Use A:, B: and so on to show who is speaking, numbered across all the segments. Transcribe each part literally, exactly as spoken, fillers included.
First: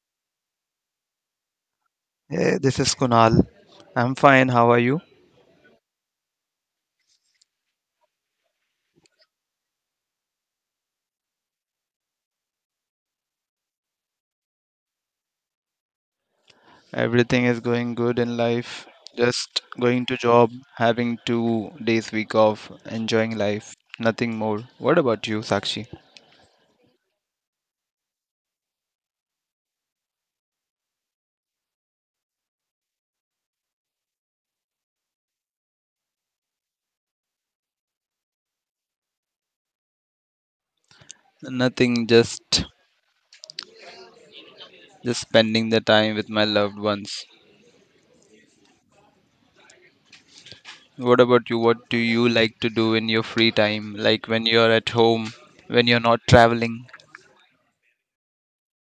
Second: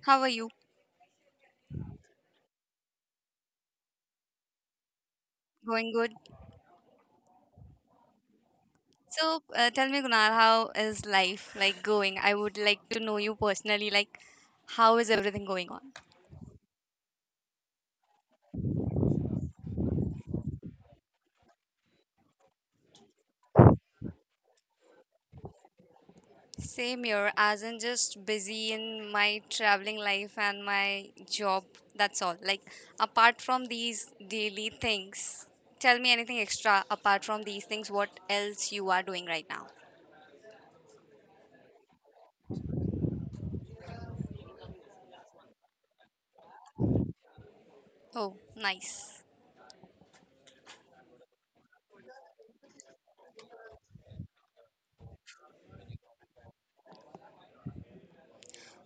A: How are you?
B: Hey, this is Kunal. I'm fine. How are you?
A: Going good. So, uh, tell me, Kunal, how is life like going? I would like to know you personally, like how is everything going on?
B: Everything is going good in life. Just going to job, having two days week off, enjoying life. Nothing more. What about you, Sakshi?
A: Same here, as in just busy in my traveling life and my job. That's all. Like apart from these daily things, tell me anything extra apart from these things. What else you are doing right now?
B: Nothing, just just spending the time with my loved ones.
A: Oh, nice.
B: What about you? What do you like to do in your free time? Like when you're at home, when you're not traveling?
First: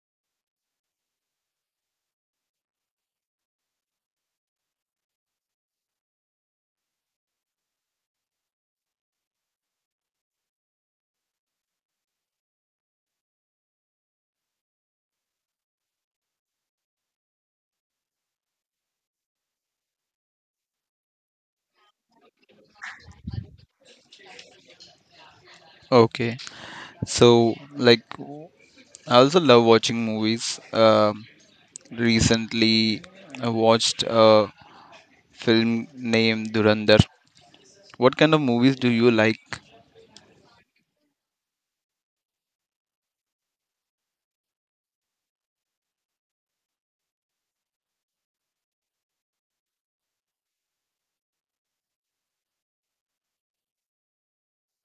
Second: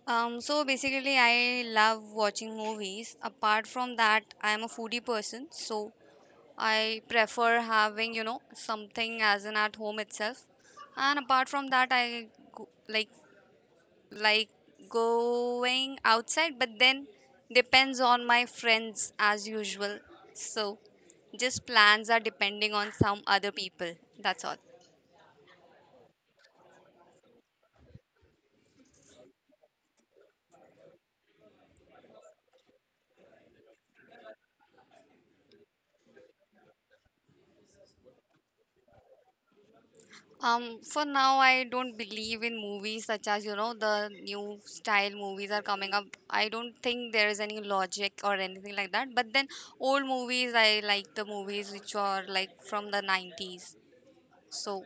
A: Um, so basically, I love watching movies. Apart from that, I am a foodie person, so I prefer having you know, something as in at home itself. And apart from that, I go, like like going outside, but then depends on my friends as usual. So just plans are depending on some other people. That's all.
B: Okay. So, like, I also love watching movies. Um Recently, I watched a film name Durandar. What kind of movies do you like
A: Um, for now, I don't believe in movies such as you know, the new style movies are coming up. I don't think there is any logic or anything like that. But then old movies, I like the movies which are like from the nineties. So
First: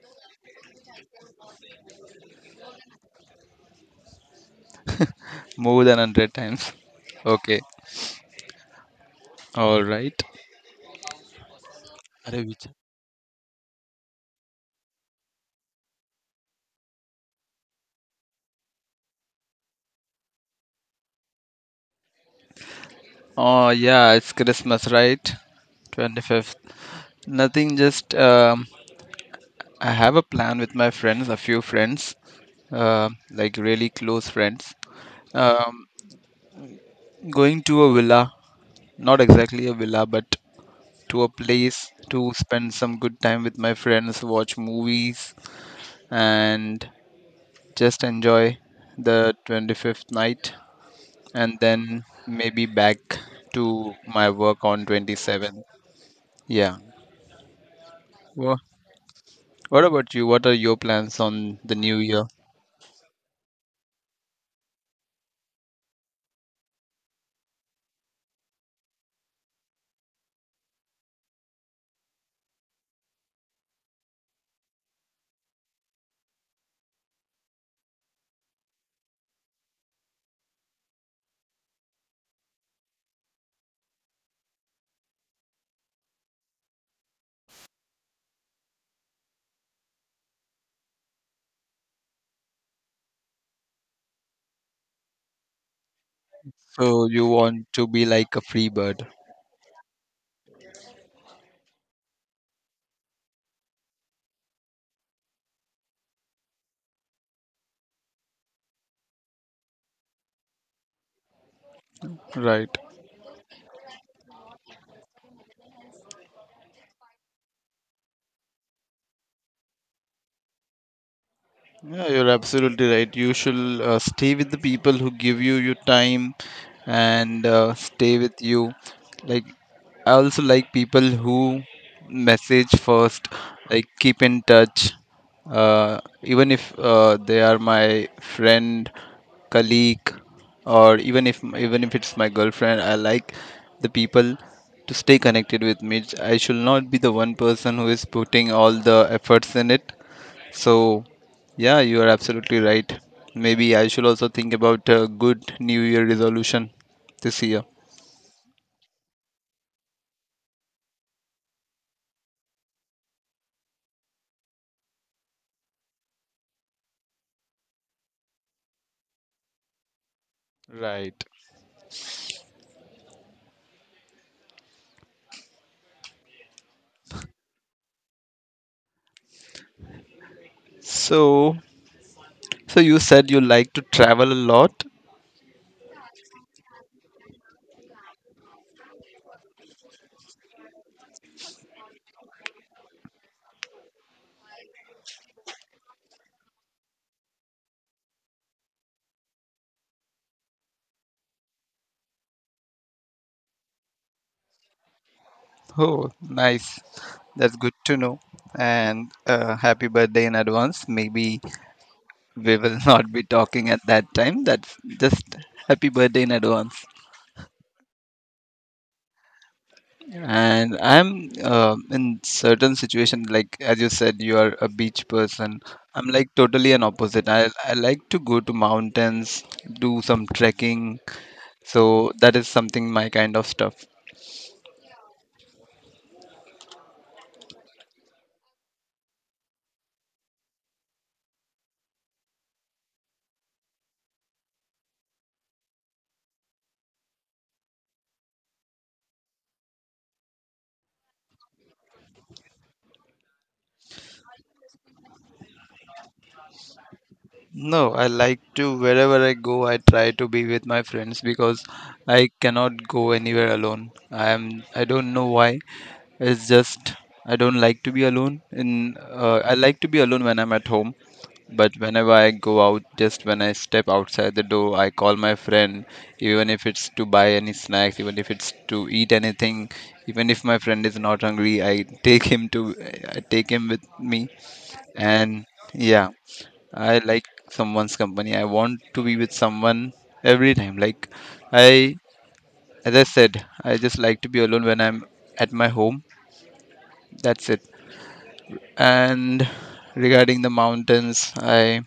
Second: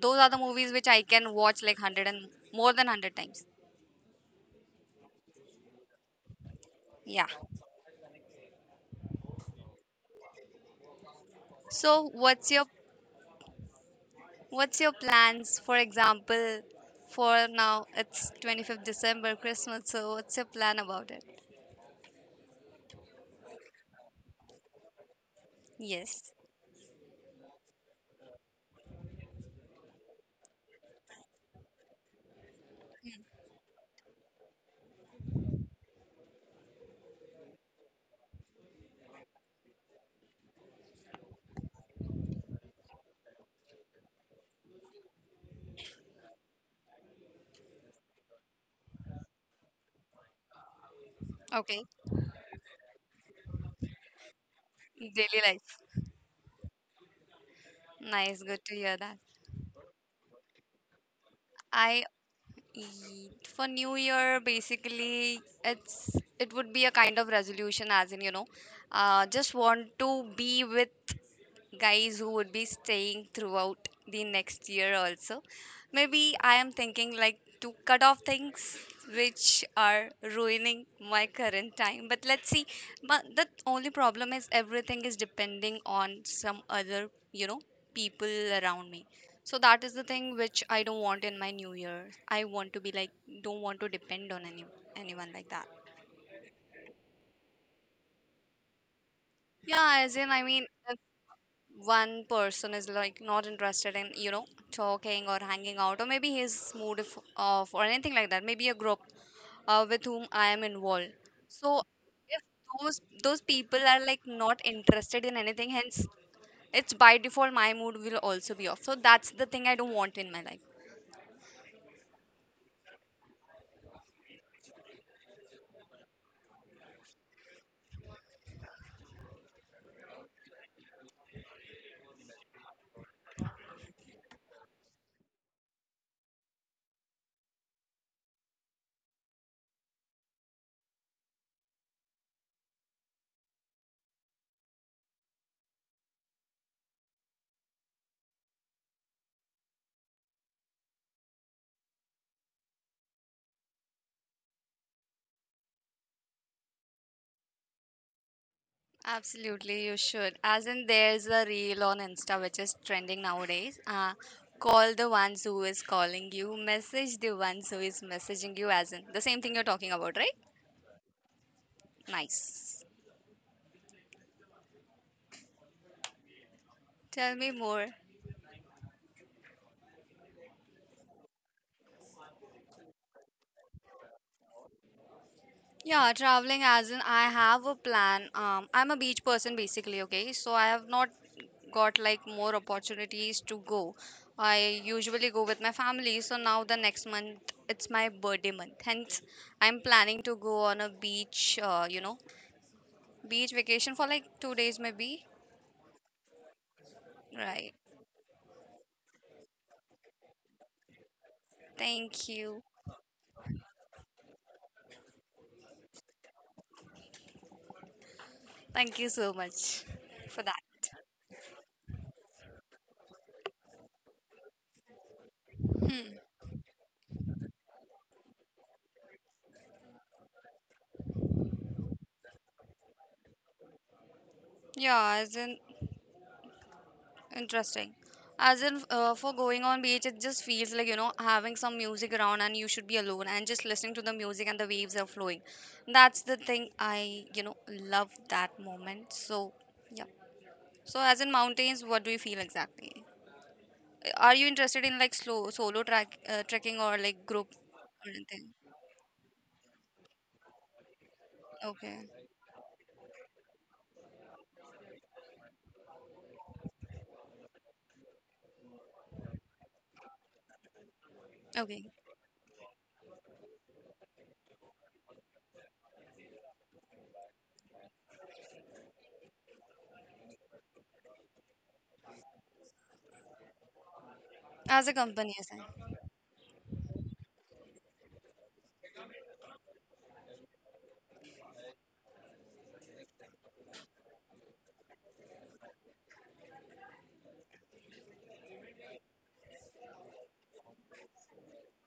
A: those are the movies which I can watch like a hundred and more than a hundred times.
B: more than a hundred times?
A: Yeah.
B: Okay, alright.
A: So
B: अरे
A: what's your
B: which
A: what's your plans? For example, for now it's twenty-fifth December, Christmas. So what's your plan about it?
B: Oh, yeah, it's Christmas, right?
A: Yes.
B: twenty-fifth. Nothing, just um, I have a plan with my friends, a few friends, uh, like really close friends. Um, Going to a villa, not exactly a villa, but to a place to spend some good time with my friends, watch movies, and just enjoy the twenty-fifth night and
A: Okay.
B: then maybe back to my work on
A: Daily
B: twenty-seventh.
A: life.
B: Yeah.
A: Nice,
B: Well,
A: good to hear that.
B: what about you? What are your plans on the new
A: I
B: year?
A: eat for New Year, basically it's it would be a kind of resolution, as in you know uh, just want to be with guys who would be staying throughout the next year also. Maybe I am thinking like to cut off things which are ruining my current time. But let's see. But the only problem is everything is depending on some other you know, people around me. So that is the thing which I don't want in my new year. I want to be like don't want to depend on any anyone like that.
B: So you want to be like a free bird,
A: Yeah, as in I mean, one person is like not interested in you know talking or hanging out, or maybe his mood if, off or anything like that, maybe a group uh, with whom I am involved. So if
B: right?
A: those those people are like not interested in anything, hence it's by default, my mood will also be off. So that's the thing I don't want in my life.
B: Yeah, you're absolutely right. You should uh, stay with the people who give you your time and uh, stay with you. Like I also like people who message first, like keep in touch. Uh, even if uh, they are my friend, colleague, or even if even if it's my girlfriend, I like the people to stay connected with me. I should not be the one person who is putting all the efforts in it. So, yeah, you are absolutely right. Maybe I should also think about a good New Year resolution this year.
A: Absolutely, you should. As in, there's a reel on Insta which is trending nowadays. Uh, call the ones who is calling you, message the ones who is messaging you, as in the same thing you're talking about, right?
B: Right.
A: Nice. Tell me more.
B: So, So you said you like to travel a lot.
A: Yeah, traveling, as in I have a plan. Um, I'm a beach person, basically, okay? So I have not got like more opportunities to go. I usually go with my family, so now the next month it's my birthday month. Hence, I'm planning to go on a beach, uh, you know, beach vacation for like two days maybe.
B: Oh, nice. That's
A: Right.
B: good to know. And uh, happy birthday in advance. Maybe
A: Thank
B: we
A: you.
B: will not be talking at that time. That's just happy birthday in advance.
A: Thank you so much for that.
B: And I'm uh, in certain situation like as you said, you are a beach person. I'm
A: Hmm.
B: like totally an opposite. I I like to go to mountains, do some trekking. So that is something my kind of stuff.
A: Yeah, as in interesting. As in, uh, for going on beach, it just feels like you know, having some music around, and you should be alone and just listening to the music and the waves are flowing. That's the thing I you know, love that moment. So, yeah. So, as in mountains, what do you feel exactly? Uh, Are you interested in like slow solo track uh, trekking, or like group
B: No, I
A: or
B: like
A: anything?
B: to wherever I go, I try to be with my friends because
A: Okay.
B: I cannot go anywhere alone. I am I don't know why. It's just I don't like to be alone. In uh, I like to be alone when I'm at home, but
A: Okay.
B: whenever I go out, just when I step outside the door, I call my friend, even if it's to buy any snacks, even if it's to eat anything, even if my friend is not hungry, I take him to I take him with me,
A: As a company,
B: and
A: yes.
B: yeah I like someone's company. I want to be with someone every time. Like I As I said, I just like to be alone when I'm at my home. That's it. And regarding the mountains, I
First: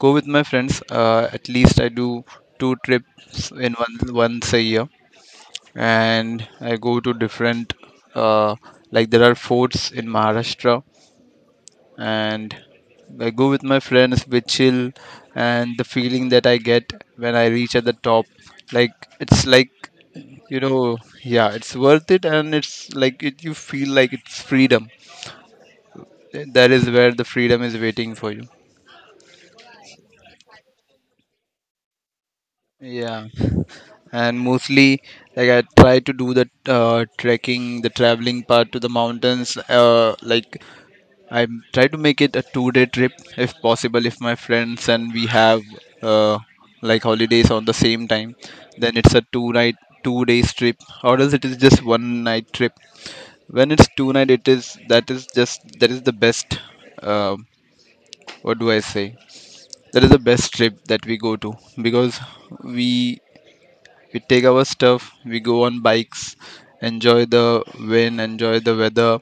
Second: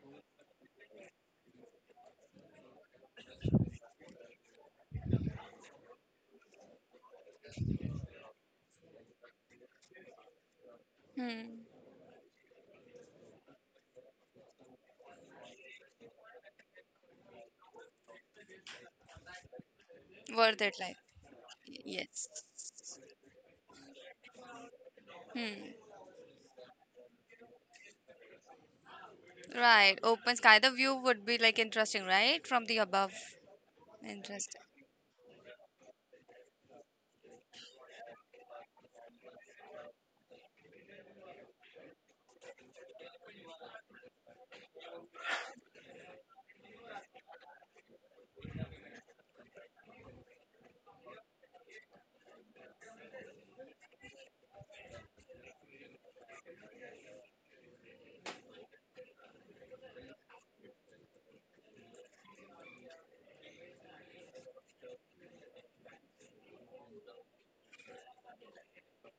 B: go with my friends. Uh, at least I do two trips in one once a year, and I go to different. Uh, like there are forts in Maharashtra
A: Hmm.
B: and I go with my friends, we chill, and the feeling that I get when I reach at the top, like it's like you
A: Worth it, like.
B: know, yeah, it's worth it,
A: Yes.
B: and it's like it, you feel like it's freedom.
A: Hmm.
B: Th- That is where the freedom is waiting for you.
A: Right. Open sky. The view would be like interesting, right? From the above.
B: Yeah, and
A: Interesting.
B: mostly like I try to do the uh, trekking, the traveling part to the mountains, uh, like I try to make it a two-day trip if possible. If my friends and we have uh, like holidays on the same time, then it's a two-night, two days trip, or else it is just one night trip. When it's two night, it is that is just that is the best. Uh, what do I say? That is the best trip that we go to because we we take our stuff, we go on bikes, enjoy the wind, enjoy the weather,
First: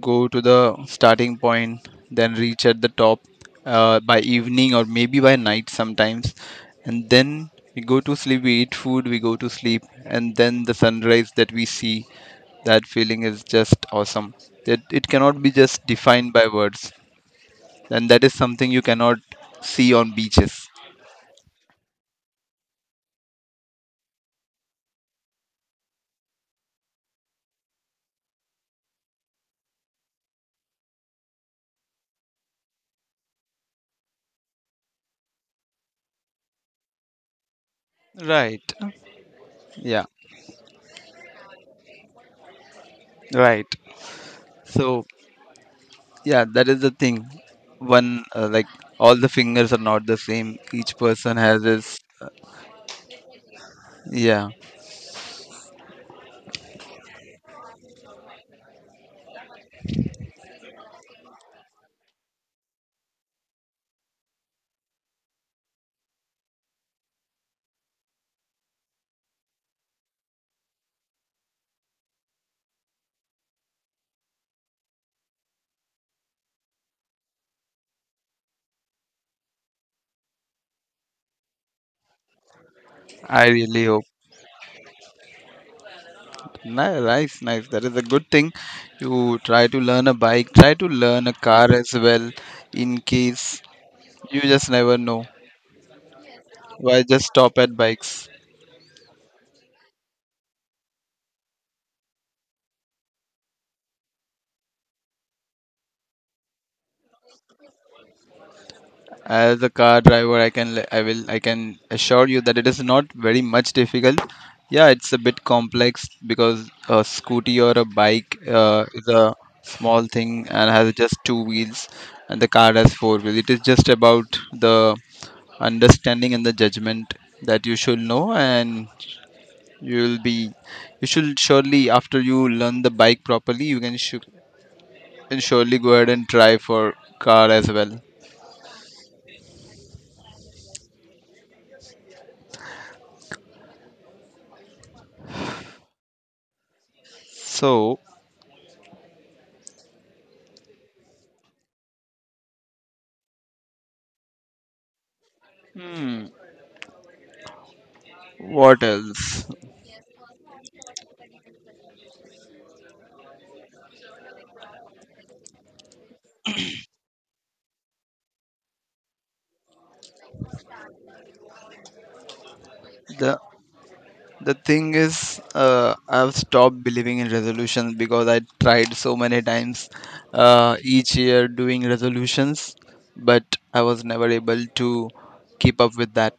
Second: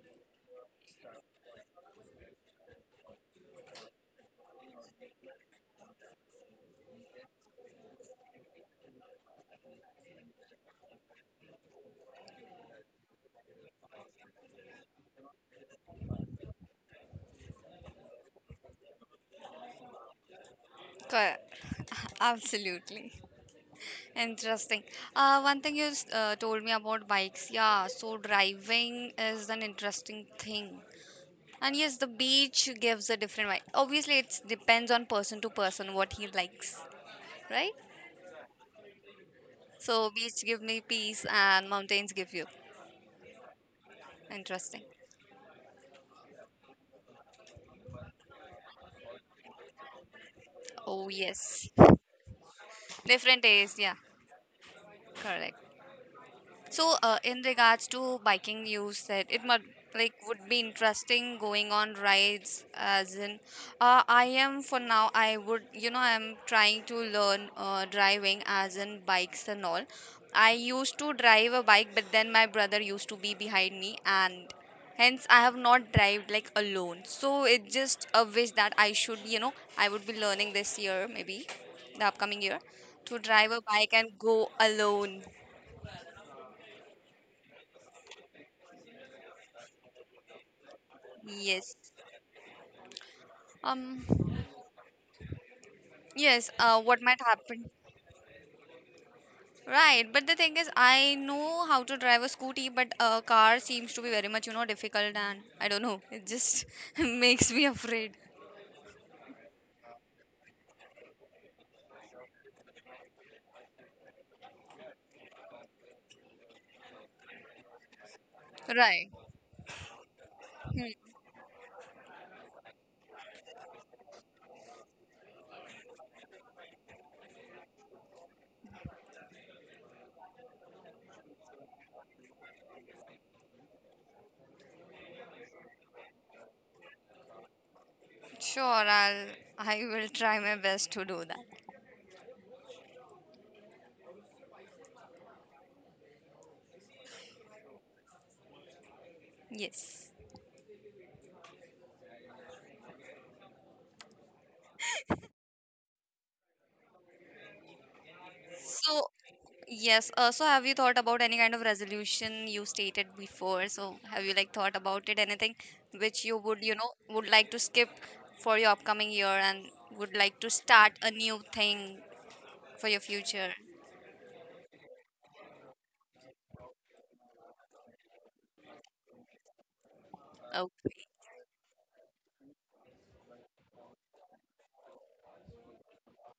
B: go to the starting point, then reach at the top uh, by evening or maybe by night sometimes. And then we go to sleep, we eat food, we go to sleep, and then the sunrise that we see, that feeling is just awesome. That it cannot be just defined by words, and that is something you cannot see on beaches.
A: Correct. Absolutely. Interesting. Uh, one thing you s- uh, told me about bikes. Yeah, so driving is an interesting thing. And yes, the beach gives a different vibe. Obviously, it depends on person to person what he likes, right?
B: Right. Yeah.
A: So beach give me peace and mountains give you.
B: Right.
A: Interesting.
B: So yeah, that is the thing. One uh, like all the fingers are not the same. Each
A: Oh
B: person has
A: yes.
B: his
A: Different days. Yeah.
B: yeah
A: Correct. So, uh, in regards to biking, you said it must like would be interesting going on rides, as in uh, I am for now I would you know I'm trying to learn uh, driving, as in bikes and all. I used to drive a bike, but then my brother used to be behind me, and hence I have not drived like alone. So it just a wish that I should you know I would be learning this year, maybe the upcoming year, to
B: I
A: drive a
B: really
A: bike
B: hope.
A: and go alone.
B: Ni- Nice, nice. That is a good thing. You try to learn a bike, try to learn a car
A: Yes.
B: as well, in case
A: Um,
B: you just never know.
A: yes, uh, what
B: Why
A: might
B: just stop
A: happen?
B: at bikes?
A: Right, but the thing is, I know how to drive a scooty, but a car seems to be very much you know, difficult, and I don't know, it just makes me afraid.
B: As a car driver, I can, le- I will, I can assure you that it is not very much difficult. Yeah, it's a bit complex because a scooty or a bike uh, is
A: Right.
B: a small thing and has just
A: Hmm.
B: two wheels, and the car has four wheels. It is just about the understanding and the judgment that you should know and you'll be you should surely after you learn the bike properly you can, sh- can surely go ahead and try for car as well
A: Sure, I'll, I will try my best to do that.
B: so
A: Yes.
B: hmm, what
A: So,
B: else
A: yes. Uh, so have you thought about any kind of resolution you stated before? So have you like thought about it? Anything which you would you know, would like to skip for your upcoming year and would like to start a new thing for your
B: the
A: future?
B: The thing is, uh, I've stopped believing in resolutions because I tried so many times
A: Oh,
B: uh, each year doing resolutions, but I was never able to keep up with that.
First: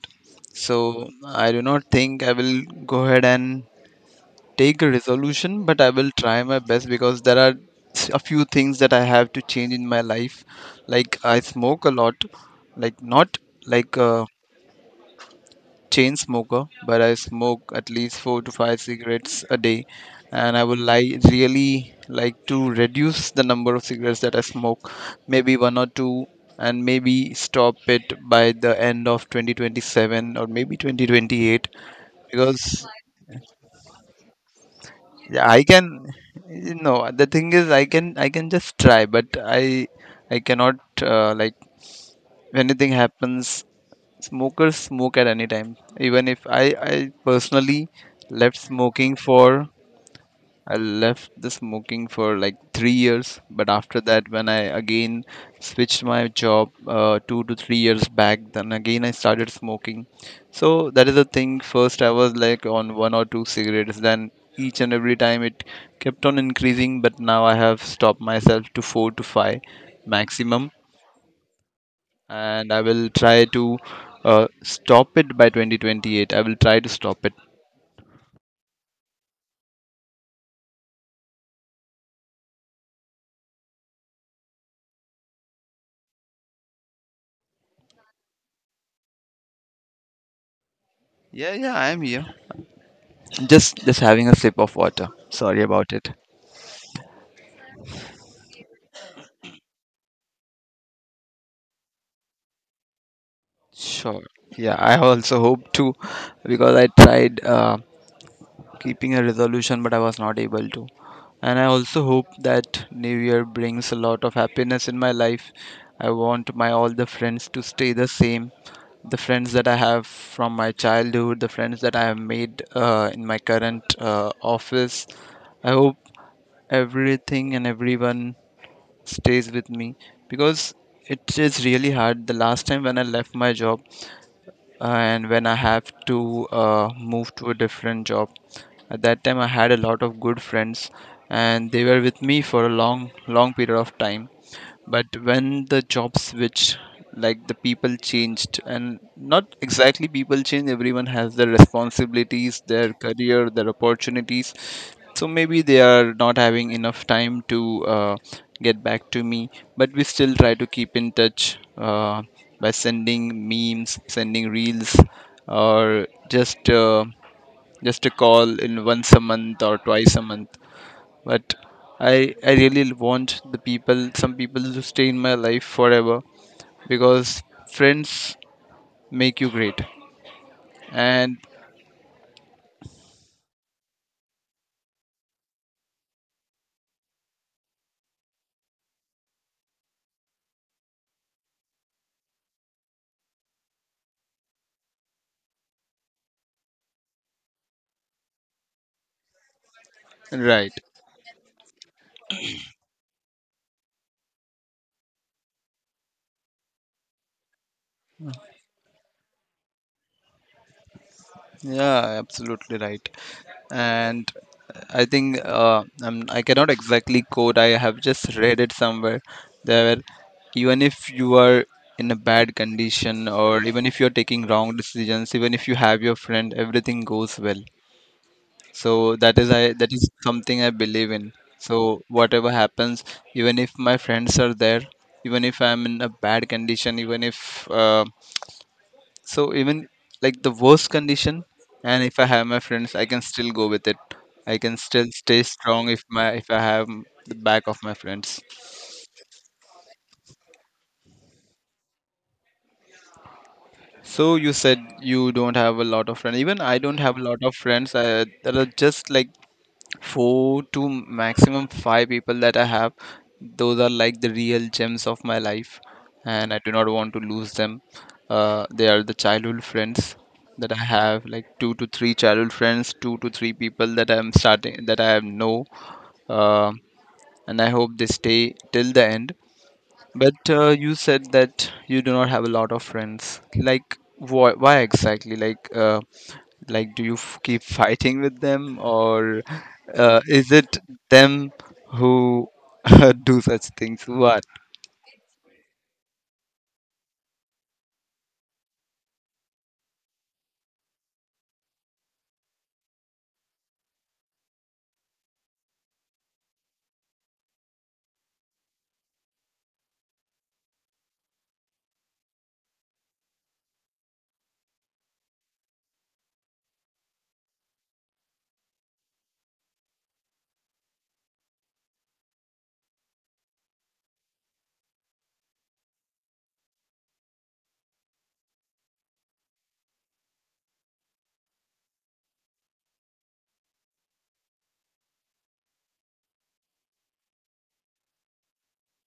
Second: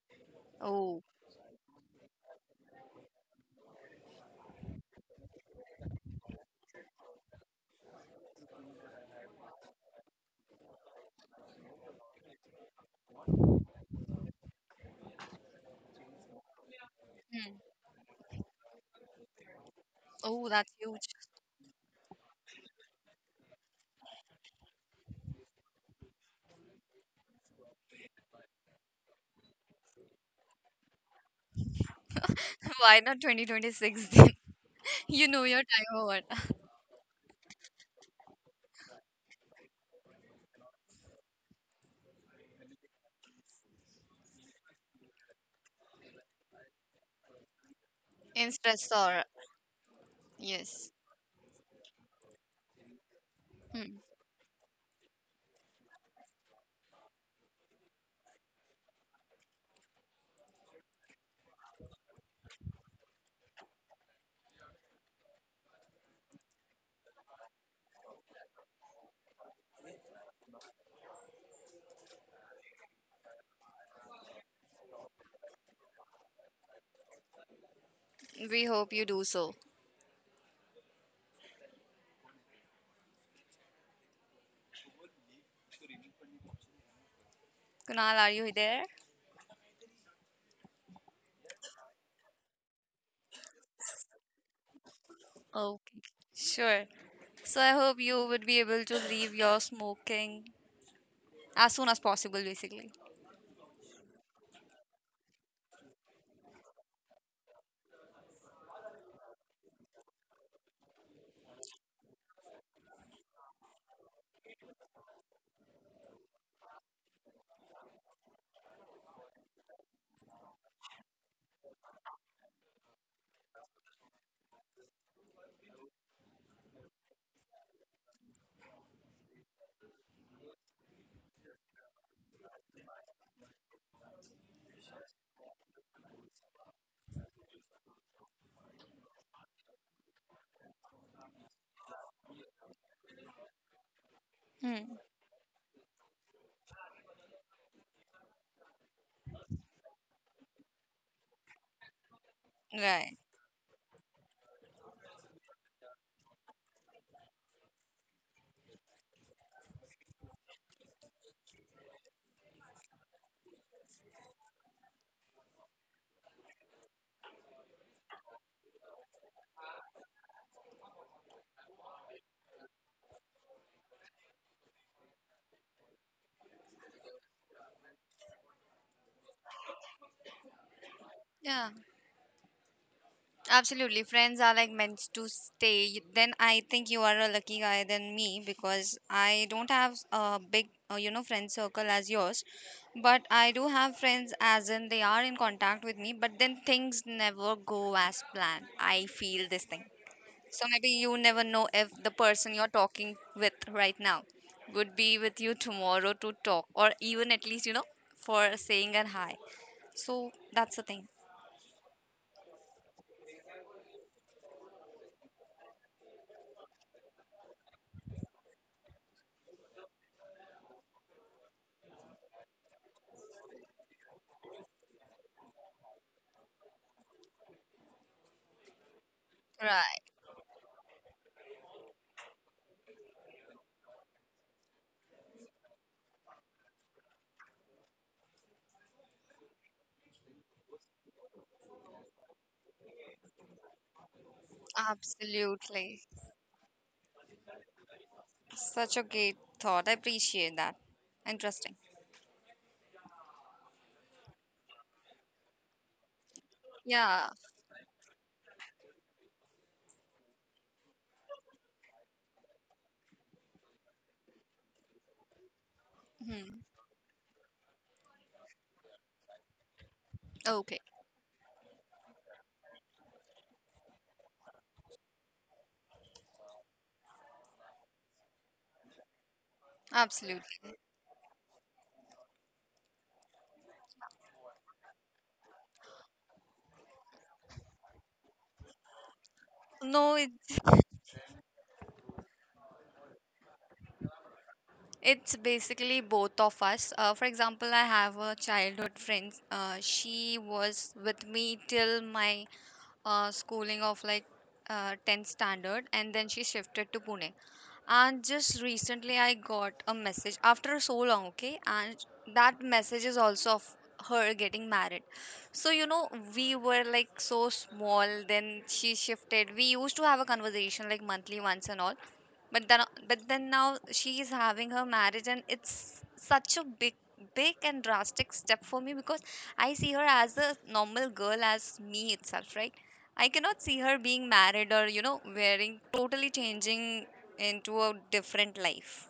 A: oh,
B: So I do not think I will go ahead and take a resolution, but I will try my best because there are a few things that I have to change in my life. Like I smoke a lot, like not like uh, chain smoker, but I
A: hmm.
B: smoke at least four to five cigarettes a day,
A: Oh,
B: and I
A: that's
B: would
A: huge.
B: like really like to reduce the number of cigarettes that I smoke, maybe one or two, and maybe stop it by the end of twenty twenty-seven or maybe twenty twenty-eight because
A: Why not twenty twenty-six then? You know
B: yeah,
A: your
B: I
A: time
B: can.
A: over.
B: No, the thing is, I can I can just try, but I I cannot uh, like if anything happens Smokers smoke at any time. Even if I, I personally
A: In
B: left smoking
A: stressor.
B: for, I
A: Yes.
B: left the smoking for like three years. But
A: Hmm.
B: after that, when I again switched my job uh, two to three years back, then again I started smoking. So that is the thing. First, I was like on one or two cigarettes. Then each and every time it kept on increasing. But now I have stopped myself to four to five maximum and I will try to uh, stop it by twenty twenty-eight. I will try to stop it.
A: We hope you do so. Kunal, are you there?
B: Yeah, yeah, I am here. Just just having a sip of water. Sorry about
A: Okay,
B: it.
A: sure. So I hope you would be able to leave your smoking as soon as possible, basically.
B: Sure. Yeah, I also hope to because I tried uh, keeping a resolution but I was not able to. And I also hope that New Year brings a lot of happiness in my life. I want my all the friends to stay the same the friends that I have from my childhood, the friends that I have made uh, in my current uh, office. I hope everything and everyone stays with me because it is really hard. The last time when I left my job uh, and when I have to uh, move to a different job, at that time I had a lot of good friends and they were with me for a long, long period of time
A: Hmm.
B: but when the job switched like the people changed and not exactly people change, everyone has their responsibilities, their
A: Right.
B: career, their opportunities, so maybe they are not having enough time to uh, get back to me but we still try to keep in touch uh, by sending memes sending reels or just uh, just a call in once a month or twice a month but I I really want the people, some people to stay in my life forever because friends make you great. And
A: Yeah, absolutely. Friends are like meant to stay. Y- Then I think you are a lucky guy than me, because I don't have a big, uh, you know, friend circle as yours. But I do have friends, as in they are in contact with me, but then things never go as planned. I feel this thing. So
B: right,
A: maybe you never know if the person you're talking with right now would be with you tomorrow to talk, or even at least you know, for saying a hi. So that's the thing.
B: yeah, absolutely right. And I think uh, I'm, I cannot exactly quote. I have just read it somewhere. There, even if you are in a bad condition or even if you are taking wrong decisions, even if you have your friend, everything goes well. So that is I that
A: Right.
B: is something I believe in. So whatever happens, even if my friends are there, even if I'm in a bad condition, even if uh, so even like the worst condition, and if I have my friends, I can still go with it. I can still stay strong
A: Absolutely.
B: if my if I have m- the back of my friends.
A: Such a great thought. I appreciate that. Interesting.
B: So you said you don't have a lot of friends. Even I don't have a
A: Yeah.
B: lot of friends. I, there are just like four to maximum five people that I have, those are like the real gems of my life, and I
A: Hmm.
B: do not want to lose them. Uh, they are the childhood friends that I
A: Okay.
B: have, like two to three childhood friends, two to three people that I'm starting that I know. uh, and I hope they stay till the end. But uh,
A: Absolutely.
B: you said that you do not have a lot of friends. Like, why, why exactly? Like, uh, like, do you f- keep fighting with them, or
A: No,
B: uh,
A: it's
B: is it them who do such things? What?
A: it's basically both of us. Uh, for example, I have a childhood friend. Uh, she was with me till my uh, schooling of like uh, tenth standard, and then she shifted to Pune. And just recently I got a message after so long, okay? And that message is also of her getting married. So you know, we were like so small, then she shifted. We used to have a conversation like monthly once and all. But then but then now she is having her marriage, and it's such a big, big and drastic step for me, because I see her as a normal girl as me itself, right? I cannot see her being married, or you know, wearing, totally changing into a different life.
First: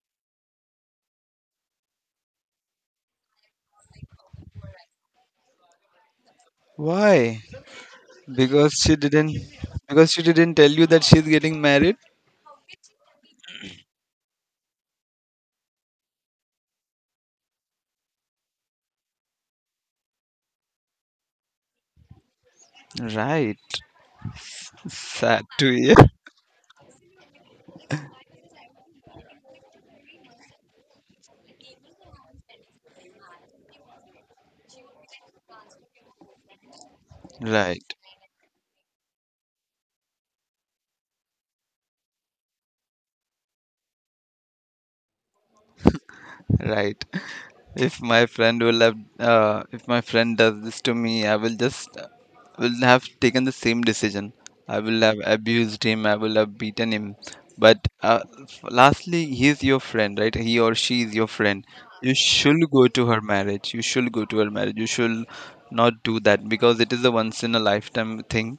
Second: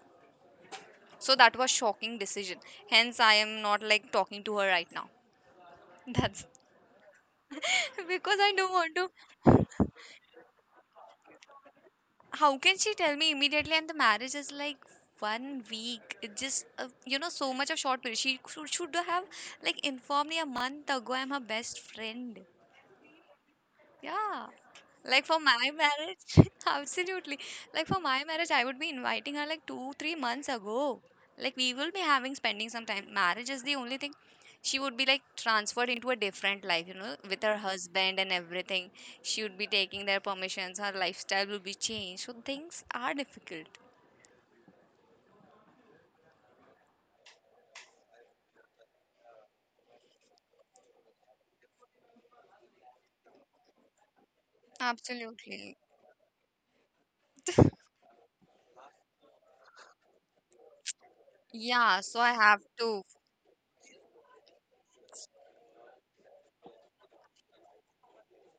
A: So that was shocking decision. Hence I am not like talking to her right now. That's
B: Why?
A: because I don't
B: Because
A: want
B: she
A: to.
B: didn't. Because she didn't tell you that she's getting married.
A: How can she tell me immediately, and the marriage is like one week? It's just uh, you know so much of short period. She should, should have like informed me a month ago. I'm her best friend.
B: Right.
A: Yeah. Like for
B: Sad
A: my
B: to hear.
A: marriage, absolutely. Like for my marriage, I would be inviting her like two, three months ago. Like we will be having spending some time. Marriage is the only thing. She would be like transferred into a different life, you know, with her
B: Right.
A: husband and everything. She would be taking their permissions. Her lifestyle will be changed. So things are difficult.
B: Right. If my friend will have, uh, if my friend does this to me, I will just uh, will have taken the same decision. I will have
A: Absolutely.
B: abused him. I will have beaten him. But uh, f- lastly, he is your friend, right? He or she is your friend.
A: Yeah,
B: You
A: so I have
B: should go
A: to.
B: to her marriage. You should go to her marriage. You should not do that because it is a once in a lifetime thing.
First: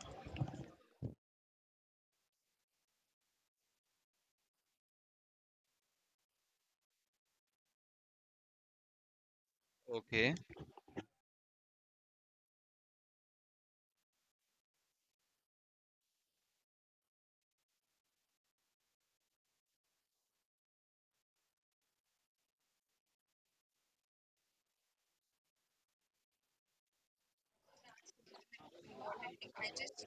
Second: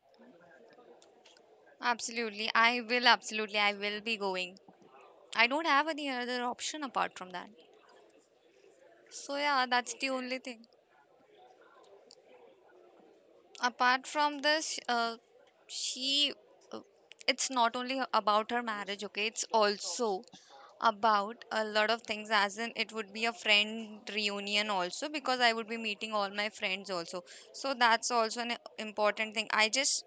A: Absolutely. I will, absolutely. I will be going. I don't have any other option apart from that. So yeah, that's the
B: Okay.
A: only thing. Apart from this, uh, she, uh, it's not only about her marriage, okay? It's also about a lot of things, as in it would be a friend reunion also, because I would be meeting all my friends also. So that's also an important thing. I just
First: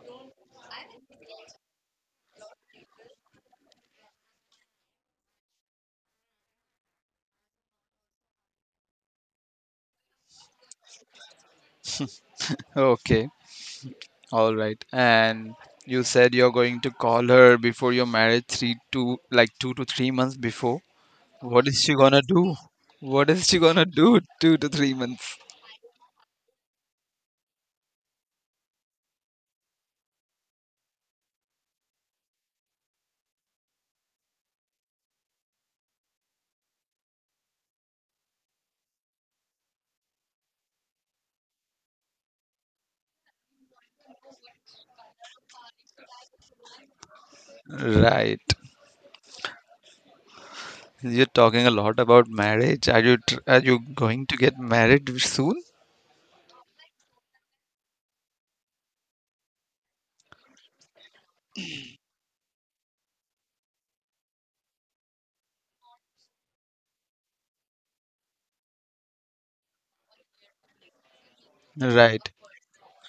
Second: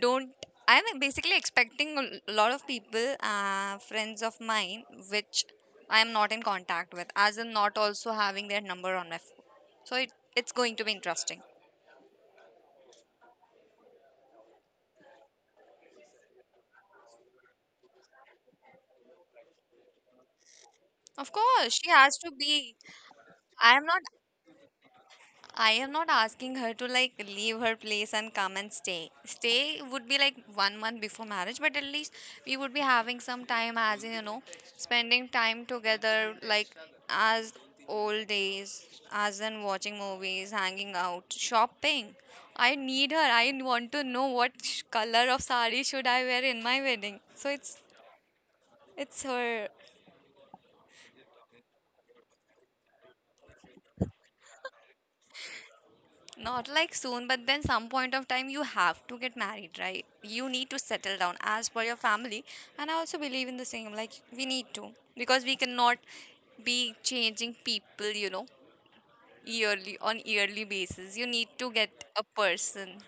A: don't. I'm basically expecting a lot of people, uh, friends of mine, which I am not in contact with, as in not also having their number on my phone. So it, it's going to be interesting.
B: Okay, all right. And you said you're going to call her before your marriage three to like two to three months before.
A: Of
B: What
A: course,
B: is
A: she
B: she
A: has
B: gonna
A: to
B: do?
A: be.
B: What is she
A: I
B: gonna
A: am not
B: do two to three months?
A: I am not asking her to like leave her place and come and stay. Stay would be like one month before marriage, but at least we would be having some time, as in you know, spending time together like as old days, as in watching movies, hanging out, shopping. I need her. I want to know what sh- color of sari should I wear in my wedding. So it's
B: Right.
A: it's her.
B: You're talking a lot about marriage. Are you tr- are you going to get married soon?
A: Not like soon, but then some point of time you have to get married, right? You need to settle down as per your family. And I also believe in the same, like we need to, because we cannot be changing people you know, yearly on yearly basis. You need to get a
B: Right.
A: person.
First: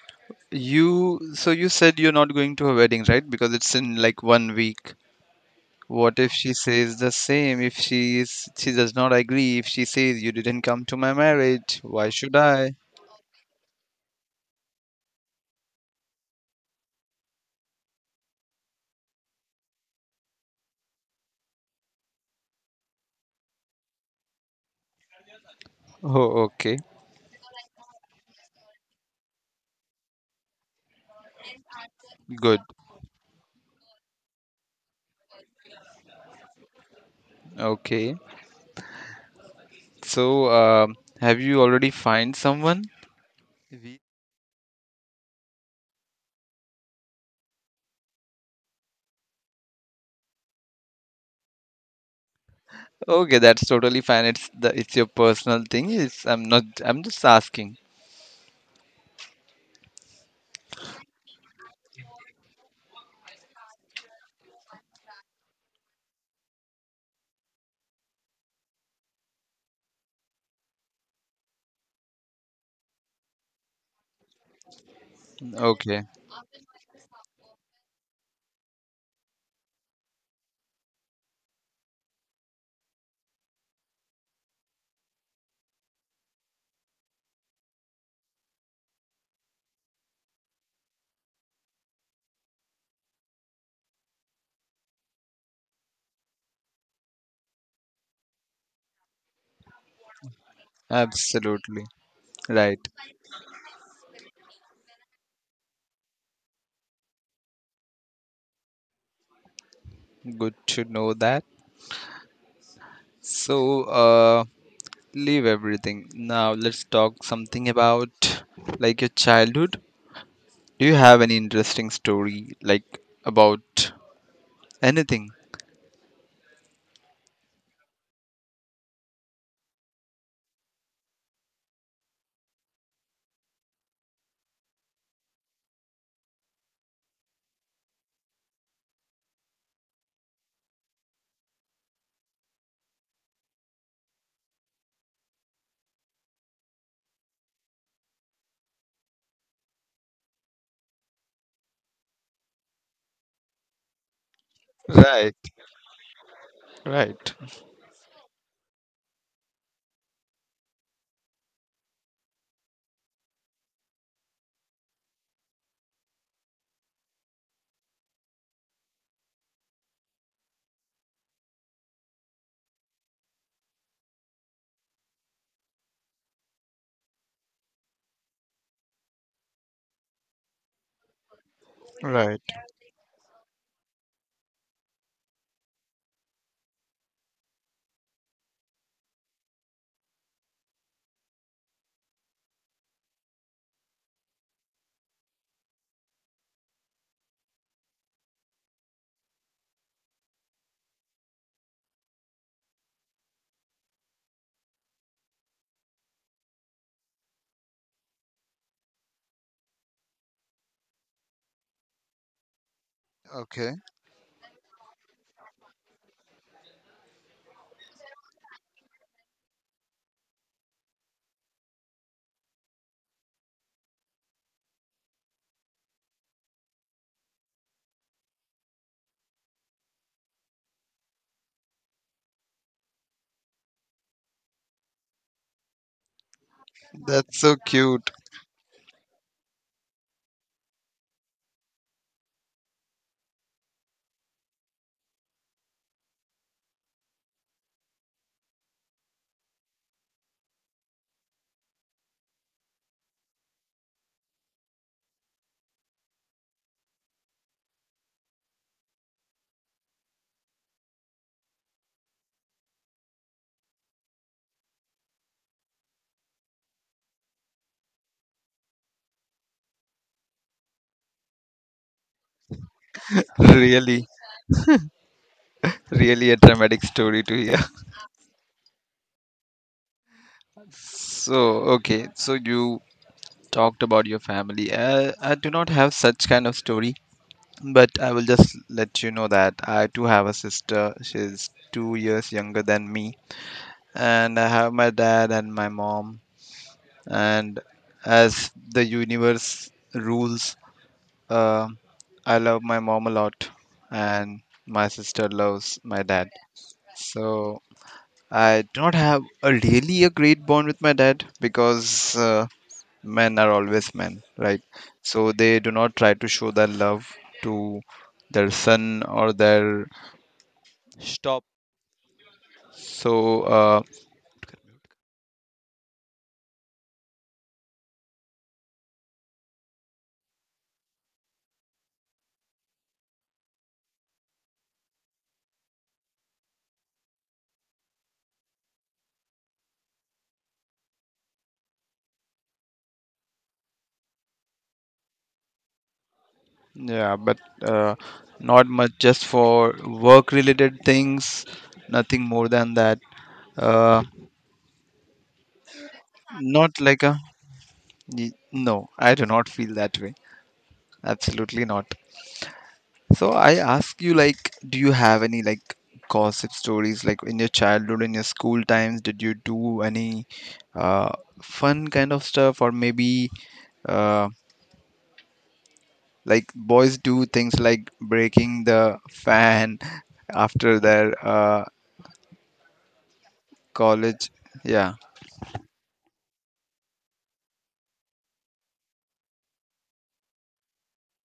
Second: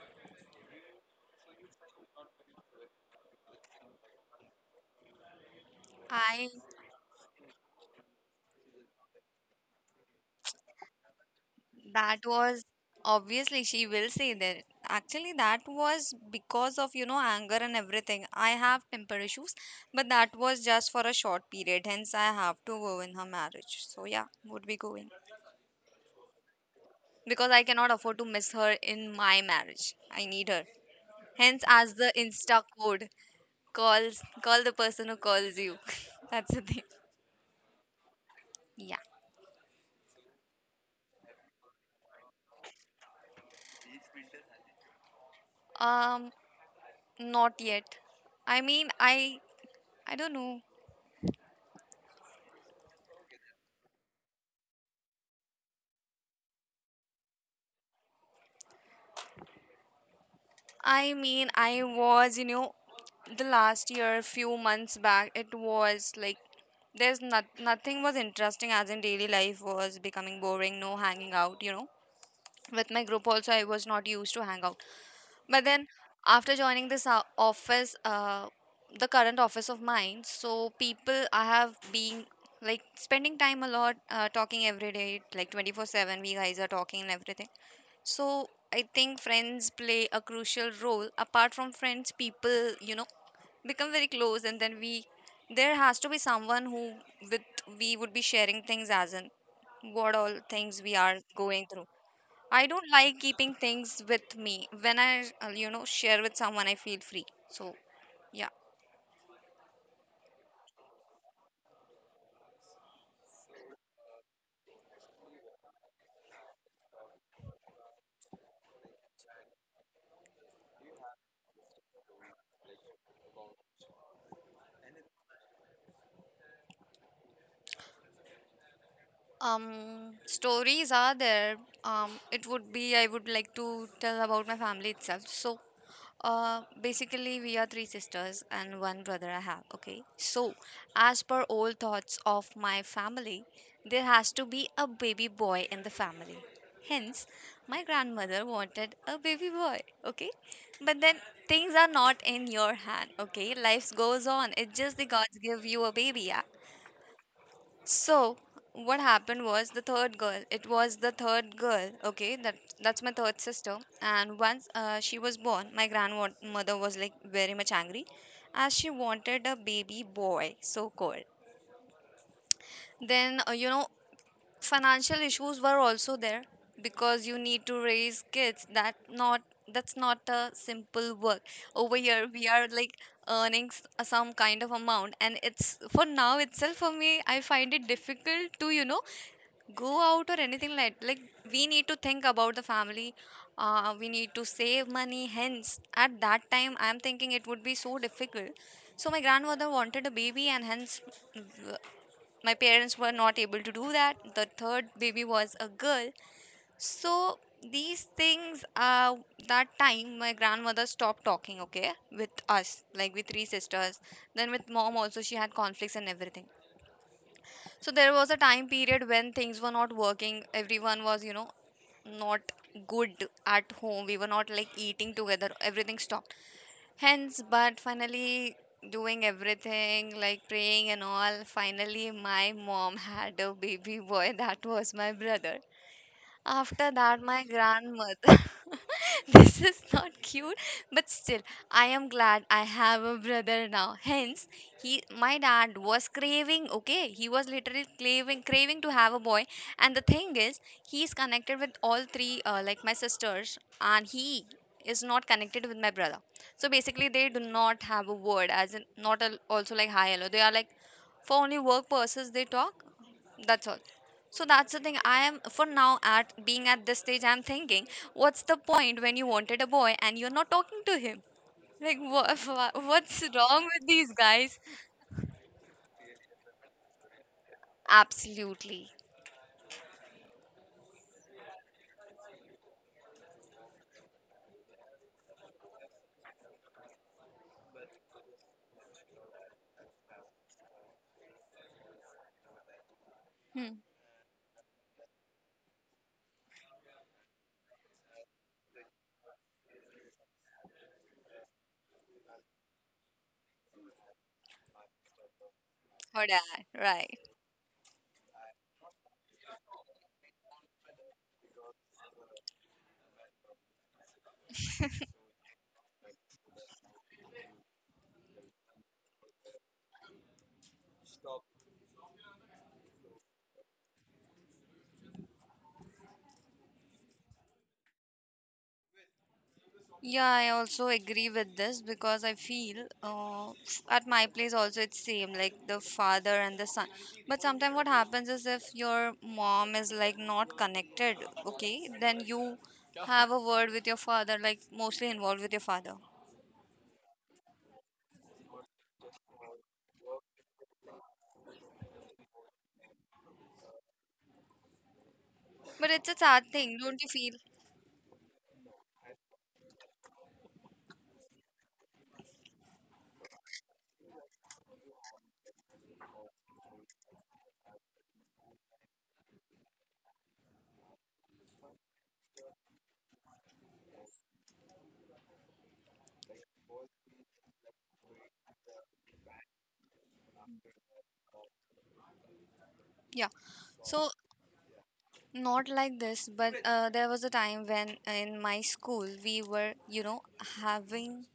B: You so you said you're not going to her wedding, right? Because it's in like one week. What if
A: I
B: she says the same? If she is she does not agree, if she says you didn't come to my marriage, why
A: That
B: should
A: was
B: I?
A: obviously she will say that. Actually, that was because of, you know, anger and everything. I have temper issues, but that was just for a short period. Hence, I have to go in her marriage. So, yeah, would be going
B: Oh, okay.
A: because I cannot afford to miss her in my marriage. I need her. Hence, as the
B: Good.
A: Insta code calls, call the person who calls you. That's the thing.
B: Okay.
A: Yeah.
B: So, um, have you already find someone?
A: Um, Not yet. I mean, I I don't know.
B: Okay, that's totally fine. It's the it's your personal thing. It's I'm not I'm just asking.
A: I mean, I was, you know, the last year, few months back, it was like there's not nothing was interesting as in daily life was becoming boring, no hanging out, you know. With my group also, I was not used to hang out. But then
B: Okay,
A: after joining this uh, office, uh, the current office of mine, so people I have been like spending time a lot, uh, talking every day, like twenty four seven. We guys are talking and everything. So I think friends play a crucial role. Apart from friends, people, you know become very close, and then we, there has to be someone who, with, we would be sharing things as in what all things we are going
B: absolutely.
A: through. I
B: Right.
A: don't like keeping things with me. When I uh, you know share with someone, I feel free. So, yeah.
B: Good to know that. So, uh leave everything. Now let's talk something about like your childhood. Do you have any interesting story like about anything?
A: um Stories are there. Um it would be, I would like to tell about my family itself. So, uh, basically, we are three sisters and one brother I have. Okay. So, as per old thoughts of my family, there has to be a baby boy in the family. Hence, my grandmother wanted a baby boy. Okay. But then things are not in your hand. Okay. Life goes on. It's just the
B: Right,
A: gods give you a baby. Yeah?
B: right,
A: So what happened was the third girl. It was the third girl. Okay, that that's my third sister. And once, uh, she was born, my grandmother was like very much angry, as she wanted a baby boy, so called. Then, uh, you know financial issues were also there because you need to raise kids. That not that's not a simple work. Over here
B: right.
A: we are like earning s- some kind of amount, and it's for now itself. For me, I find it difficult to you know go out or anything, like like we need to think about the family. Uh, we need to save money. Hence, at that time I am thinking it would be so difficult. So my grandmother wanted a baby, and hence w- my parents were not able to do that. The third baby was a girl. So these things, uh that time my grandmother stopped talking, okay, with us, like with three
B: Okay.
A: sisters. Then with mom also she had conflicts and everything. So there was a time period when things were not working. Everyone was, you know, not good at home. We were not like eating together. Everything stopped. Hence, but finally doing everything like praying and all, finally my mom had a baby boy. That was my brother. After that,
B: That's
A: my
B: so cute.
A: grandmother. This is not cute, but still, I am glad I have a brother now. Hence, he, my dad was craving. Okay, he was literally craving, craving to have a boy. And the thing is, he is connected with all three, uh, like my sisters, and he is not connected with my brother. So basically, they do not have a word, as in not a, also like hi hello. They are like for only work purposes they talk. That's all. So that's the thing. I am for now at being at this stage. I'm thinking, what's the point when you wanted a boy and you're not talking to him? Like, wha wha- what's wrong with
B: Really,
A: these guys?
B: really a dramatic story to hear.
A: Absolutely.
B: So, okay. So you talked about your family. Uh, I do not have such kind of story, but I will just let you know that I do have a sister. She's two years younger than me,
A: Hmm.
B: and I have my dad and my mom. And as the universe rules, uh, I love my mom a lot, and my sister loves my
A: Heard
B: dad.
A: that, right?
B: So I do not have a really a great bond with my dad because. Uh, men are always men, right? So they do not try to show their love to their son or their stop. So uh,
A: Yeah, I also agree with this because I feel, uh, at my place also it's same, like the father and the son. But sometimes what happens is if your mom is like not connected, okay, then you have a word with your father, like mostly involved with your father.
B: yeah, but uh, not much, just for work-related things, nothing more than that. Uh,
A: But it's a sad
B: not
A: thing,
B: like
A: don't you
B: a
A: feel?
B: y- no, I do not feel that way. Absolutely not. So I ask you, like, do you have any like gossip stories, like in your childhood, in your school times? Did you do any uh, fun kind of stuff, or maybe uh, like boys do things like breaking the fan after their uh,
A: Yeah. So
B: college? Yeah.
A: not like this, but, uh, there was a time when in my school we were, you know, having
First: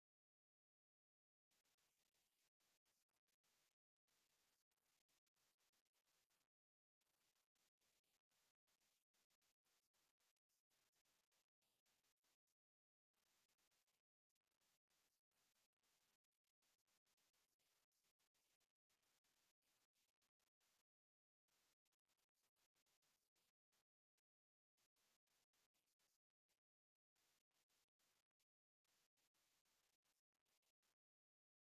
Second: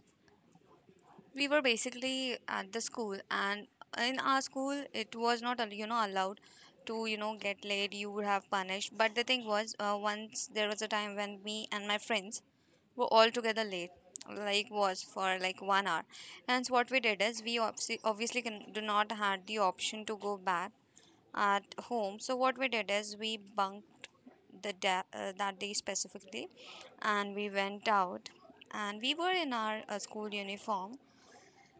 A: we were basically at the school, and in our school it was not al- you know allowed to you know get late. You would have punished. But the thing was, uh, once there was a time when me and my friends were all together late, like was for like one hour. And so what we did is we obviously, obviously can, do not had the option to go back at home. So what we did is we bunked the da- uh, that day specifically, and we went out, and we were in our uh, school uniform.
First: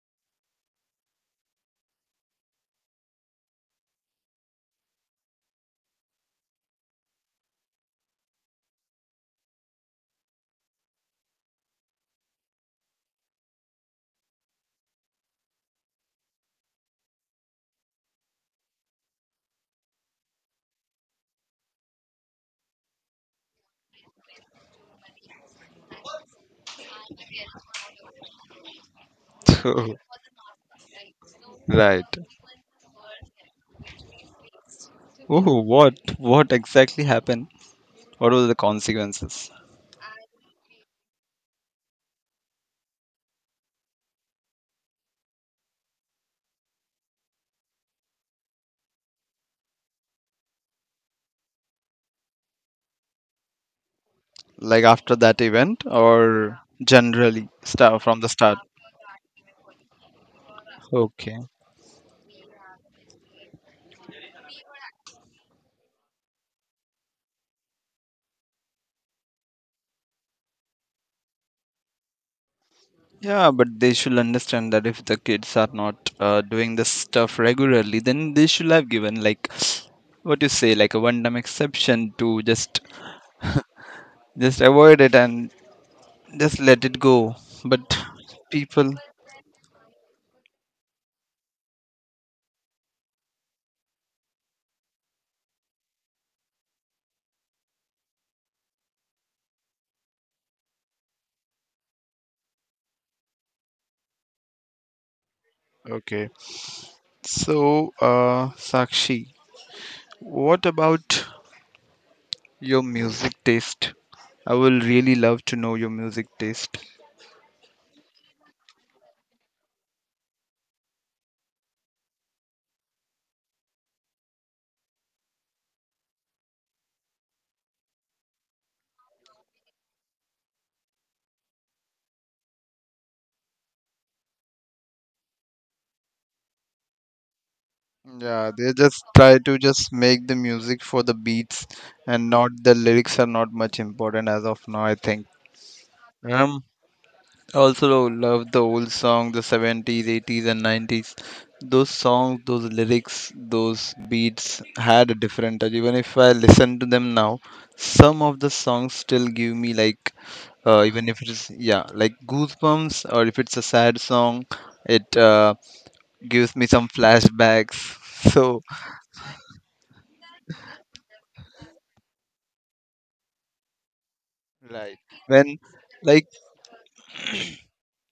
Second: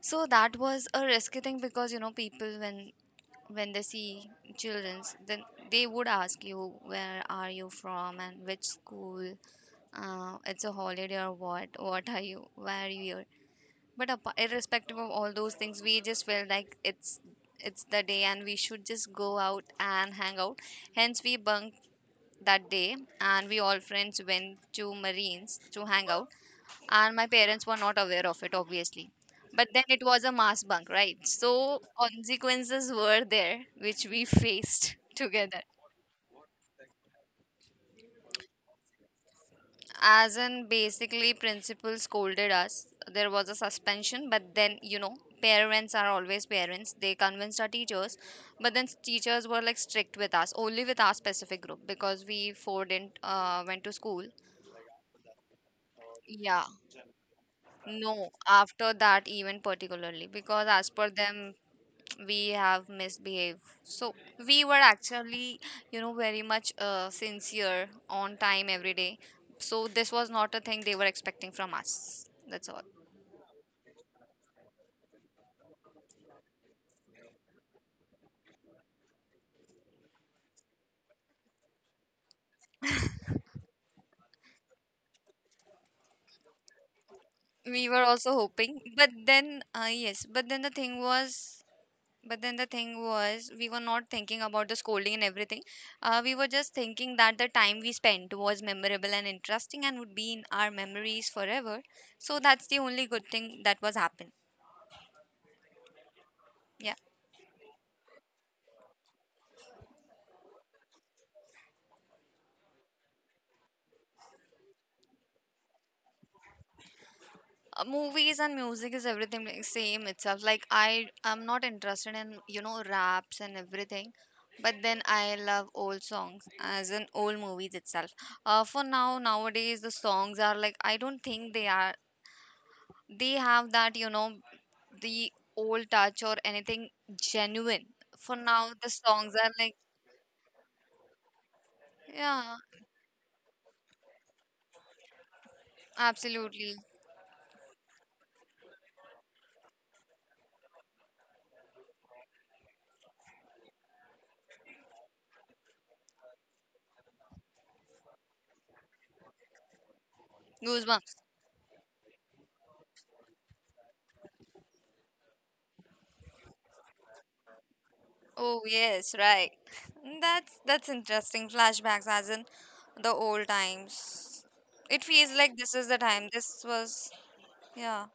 A: So that was a risky thing, because you know people, when when they see childrens, then they would ask you where are you from and which school, uh, it's a holiday or what what are you, where are you here? But apa, irrespective of all those things, we just felt like it's it's the day and we should just go out and hang out. Hence we bunked that day, and we all friends went to marines to hang out, and my parents were not aware of it, obviously. But then it
B: So
A: was a mass bunk, right? So
B: right.
A: consequences were there which we faced
B: Oh,
A: together.
B: what what exactly happened? What were the consequences?
A: As in, basically, principal scolded us. There was a suspension, but then, you know parents are always parents. They convinced our teachers. But then teachers were like strict with us, only with our specific group, because we four didn't, uh, went to school.
B: Like after that event, or
A: Yeah,
B: generally start
A: no,
B: from the start?
A: after that even particularly, because as per
B: Okay.
A: them we have misbehaved. So we were actually, you know very much, uh, sincere on time every day. So this was not a thing they were expecting from us. That's all.
B: Yeah, but they should understand that if the kids are not uh, doing this stuff regularly, then they should have given like what you say, like a one-time exception to just just avoid it and just let it go. But
A: We were also hoping,
B: people,
A: but then, uh, yes, but then the thing was, but then the thing was we were not thinking about the scolding and everything. Uh, we were just thinking that the time we spent was memorable and interesting and would be in our memories forever. So that's the only good thing that was happened.
B: okay.
A: Yeah.
B: So, uh, Sakshi, what about your music taste? I will really love to know your music taste.
A: Uh, movies and music is everything like same itself. Like, I am not interested in, you know raps and everything, but then I love old songs, as in old movies itself. Uh, for now, nowadays the songs are like, I don't think they are, they have that, you know the old touch or anything, genuine. For
B: Yeah,
A: now
B: they
A: the
B: just
A: songs
B: try
A: are
B: to
A: like,
B: just make the music for the beats, and not
A: yeah,
B: the lyrics are not much important as of now, I think. Um,
A: absolutely.
B: I also love the old song, the seventies, eighties and nineties. Those songs, those lyrics, those beats had a different touch. Even if I listen to them now, some of the songs still give me like uh, even
A: Goosebumps.
B: if it is, yeah, like goosebumps, or if it's a sad song, it uh, gives me some flashbacks.
A: Oh
B: So
A: yes, right. That's that's interesting. Flashbacks as in the old times.
B: right.
A: It feels like
B: When
A: this is the time.
B: like
A: This was, yeah,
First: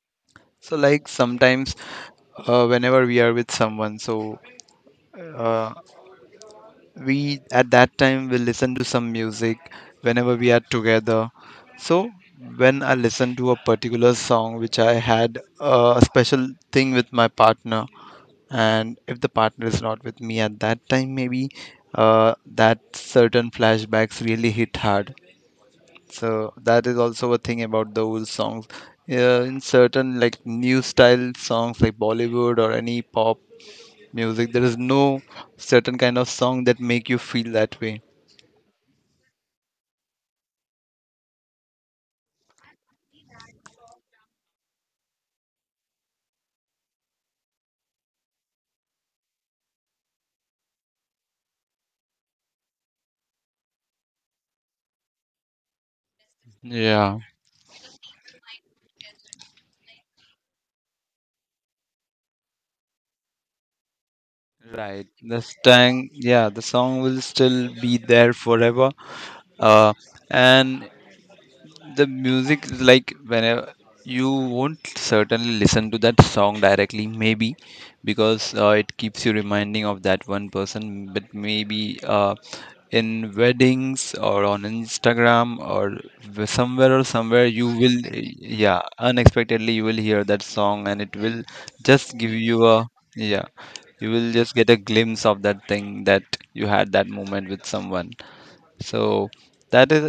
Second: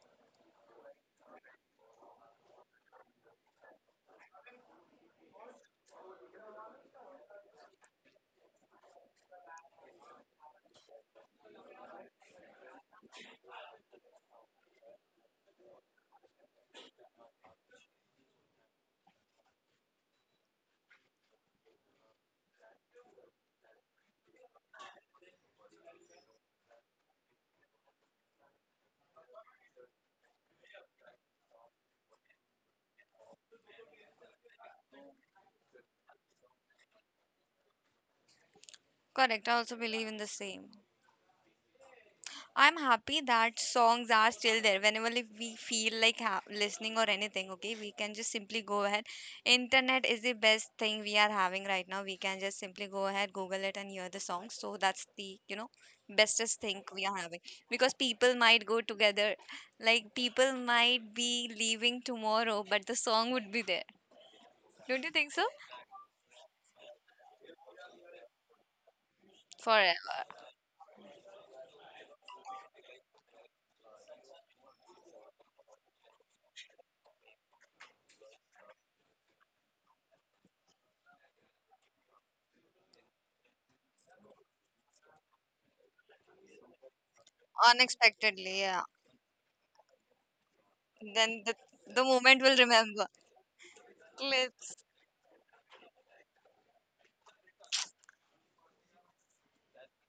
B: so like sometimes uh, whenever we are with someone, so uh, we at that time will listen to some music whenever we are together. So when I listen to a particular song which I had uh, a special thing with my partner, and if the partner is not with me at that time, maybe uh, that certain flashbacks really hit hard. So that is also a thing about the old songs. Yeah, in certain like new style songs like Bollywood or any pop music, there is no certain kind of song that make you feel that way.
A: correct. I also believe in the same. I'm happy that songs are still there. Whenever if we feel like ha- listening or anything, okay, we can just simply go ahead. Internet is the best thing we are having right now. We can just simply go ahead, Google it, and hear the songs. So that's the, you know bestest thing we
B: Yeah.
A: are having, because people might go together, like people might be leaving tomorrow, but the song would be there.
B: Right.
A: Don't you think
B: The
A: so?
B: song, yeah, the song will still be there forever. Uh,
A: Forever,
B: and the music is like whenever you won't certainly listen to that song directly maybe because uh, it keeps you reminding of that one person, but maybe uh, in weddings or on instagram or w- somewhere or somewhere you will,
A: unexpectedly,
B: yeah,
A: yeah.
B: unexpectedly you will hear that song and it will
A: Then the the
B: just give
A: moment will
B: you a,
A: remember.
B: yeah, you will just get a
A: Clips
B: glimpse of that thing that you had that moment with someone. So that is,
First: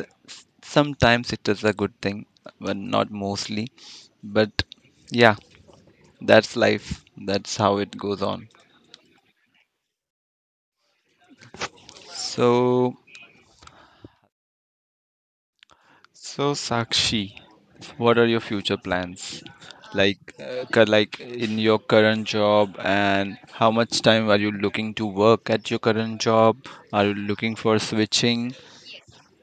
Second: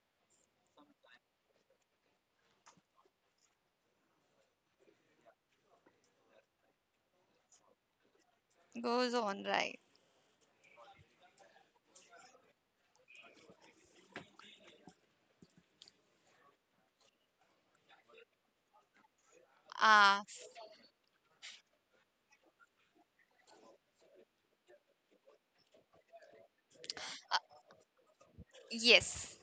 B: sometimes it is a good thing, but not mostly. But yeah, that's life. That's how it goes on.
A: goes on, right?
B: So so Sakshi, what are your future plans? Like
A: Ah,
B: uh, cu- like in your current job, and how much time are you looking to work at your current job? Are you looking for switching?
A: yes.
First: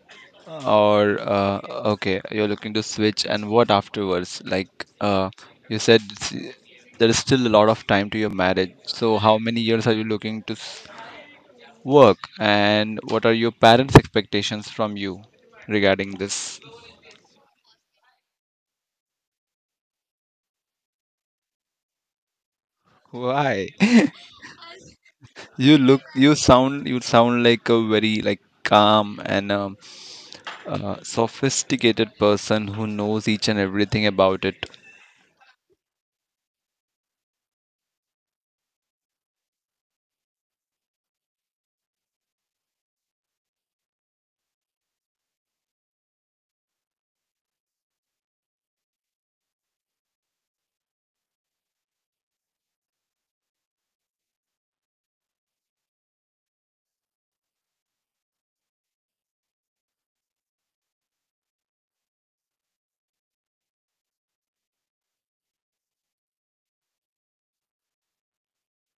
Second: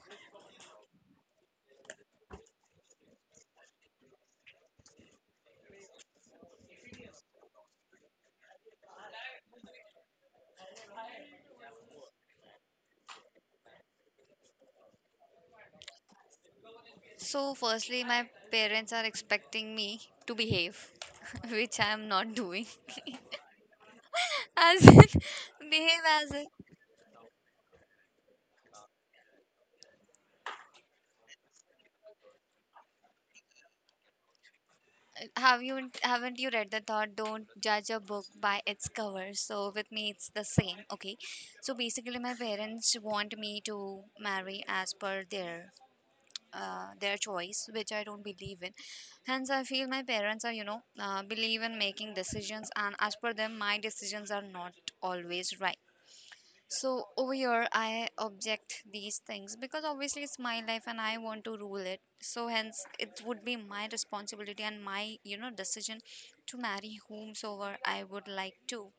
B: Or uh, okay, you're looking to switch, and what afterwards? Like uh, you said, s- there is still a lot of time to your marriage. So how many years are you looking to s- work, and what are your parents' expectations from you regarding this?
A: So, firstly, my parents are expecting me to behave, which I am not doing.
B: Why?
A: As in,
B: You
A: behave
B: look,
A: as
B: you
A: a,
B: sound, you sound like a very like calm and um, uh, sophisticated person who knows each and everything about it.
A: have you haven't you read the thought? Don't judge a book by its cover. So with me, it's the same. Okay. So basically, my parents want me to marry as per their, uh, their choice, which I don't believe in. Hence, I feel my parents are, you know, uh, believe in making decisions, and as per them, my decisions are not always right. So over here, I object these things because obviously it's my life and I want to rule it. So hence, it would be my responsibility and my, you know, decision to marry whomsoever I would like to.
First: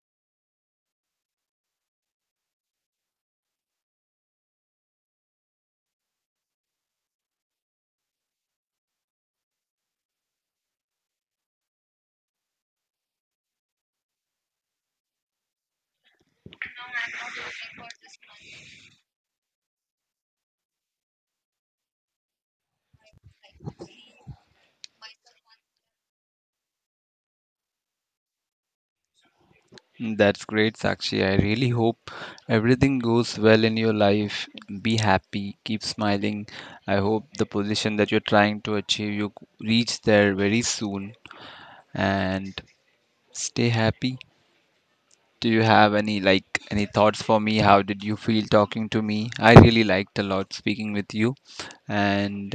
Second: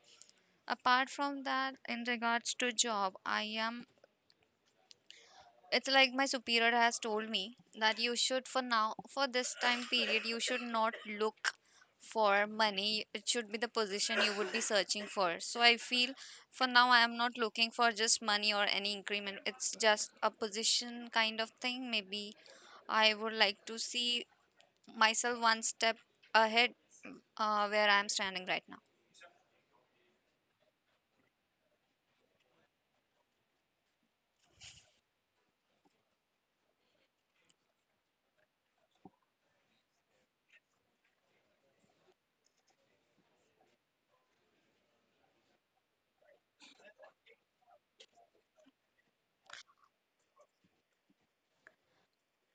A: Apart from that, in regards to job, I am it's like my superior has told me that you should, for now, for this time period, you should not look for money. It should be the position you would be searching for. So I feel for now I am not looking for just money or any increment. It's just a position kind of thing. Maybe I would like to see myself one step ahead, uh, where I am standing right now.
B: That's great, Sakshi. I really hope everything goes well in your life. Be happy, keep smiling. I hope the position that you're trying to achieve, you reach there very soon and stay happy. Do you have any like any thoughts for me? How did you feel talking to me? I really liked a lot speaking with you, and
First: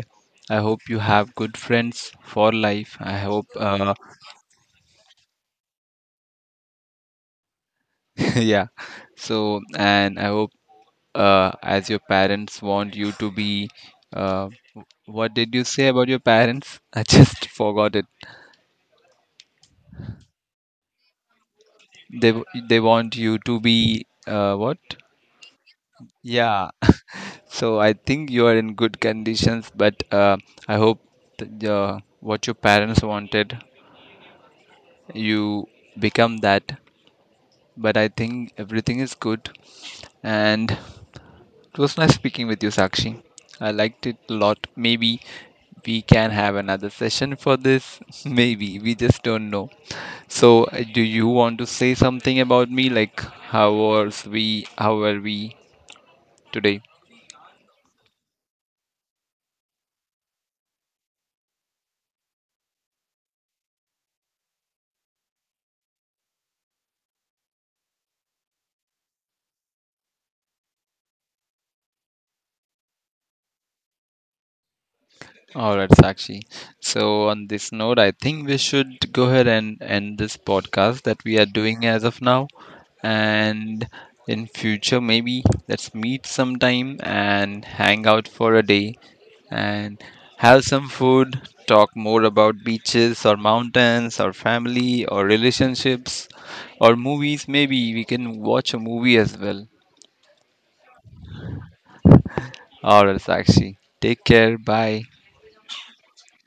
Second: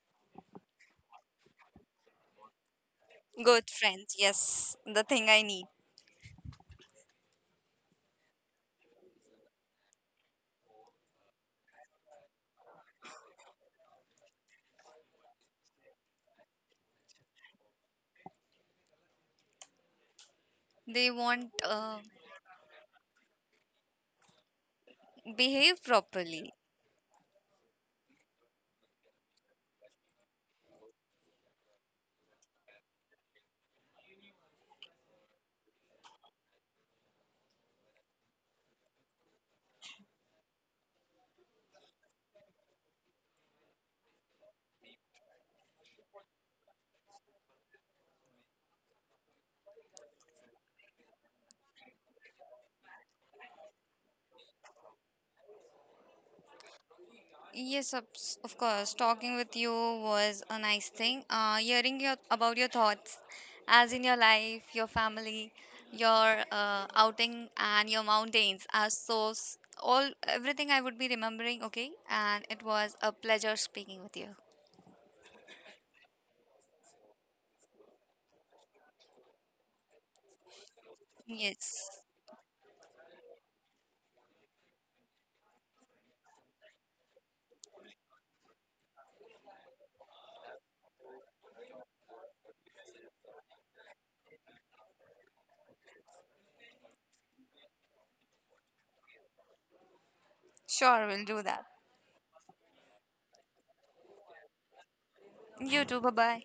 B: I hope you have good friends for life. I hope
A: Good
B: uh
A: friends, yes, the thing I need.
B: yeah. So and I hope uh, as your parents want you to be. Uh, what did you say about your parents? I just forgot it.
A: They won't, uh,
B: They w- they want you to be uh, what?
A: behave properly.
B: Yeah. So I think you are in good conditions, but uh, I hope that, uh, what your parents wanted, you become that. But I think everything is good, and it was nice speaking with you, Sakshi. I liked it a lot. Maybe we can have another session for this. Maybe we just don't know. So, uh, do you want to say something about me? Like, how was we? How were we today?
A: Yes, of s- of course. Talking with you was a nice thing. Uh, hearing your about your thoughts, as in your life, your family, your uh, outing, and your mountains are so s- all, everything I would be remembering. Okay, and it was a pleasure speaking with you.
B: All right, Sakshi. So, on this note, I think we should go ahead and end this podcast that we are doing
A: Yes.
B: as of now. And in future, maybe let's meet sometime and hang out for a day and have some food, talk more about beaches or mountains or family or relationships or movies. Maybe we can watch a movie as well.
A: Sure, we'll do that.
B: All right, Sakshi. Take care. Bye.
A: You too. Bye bye.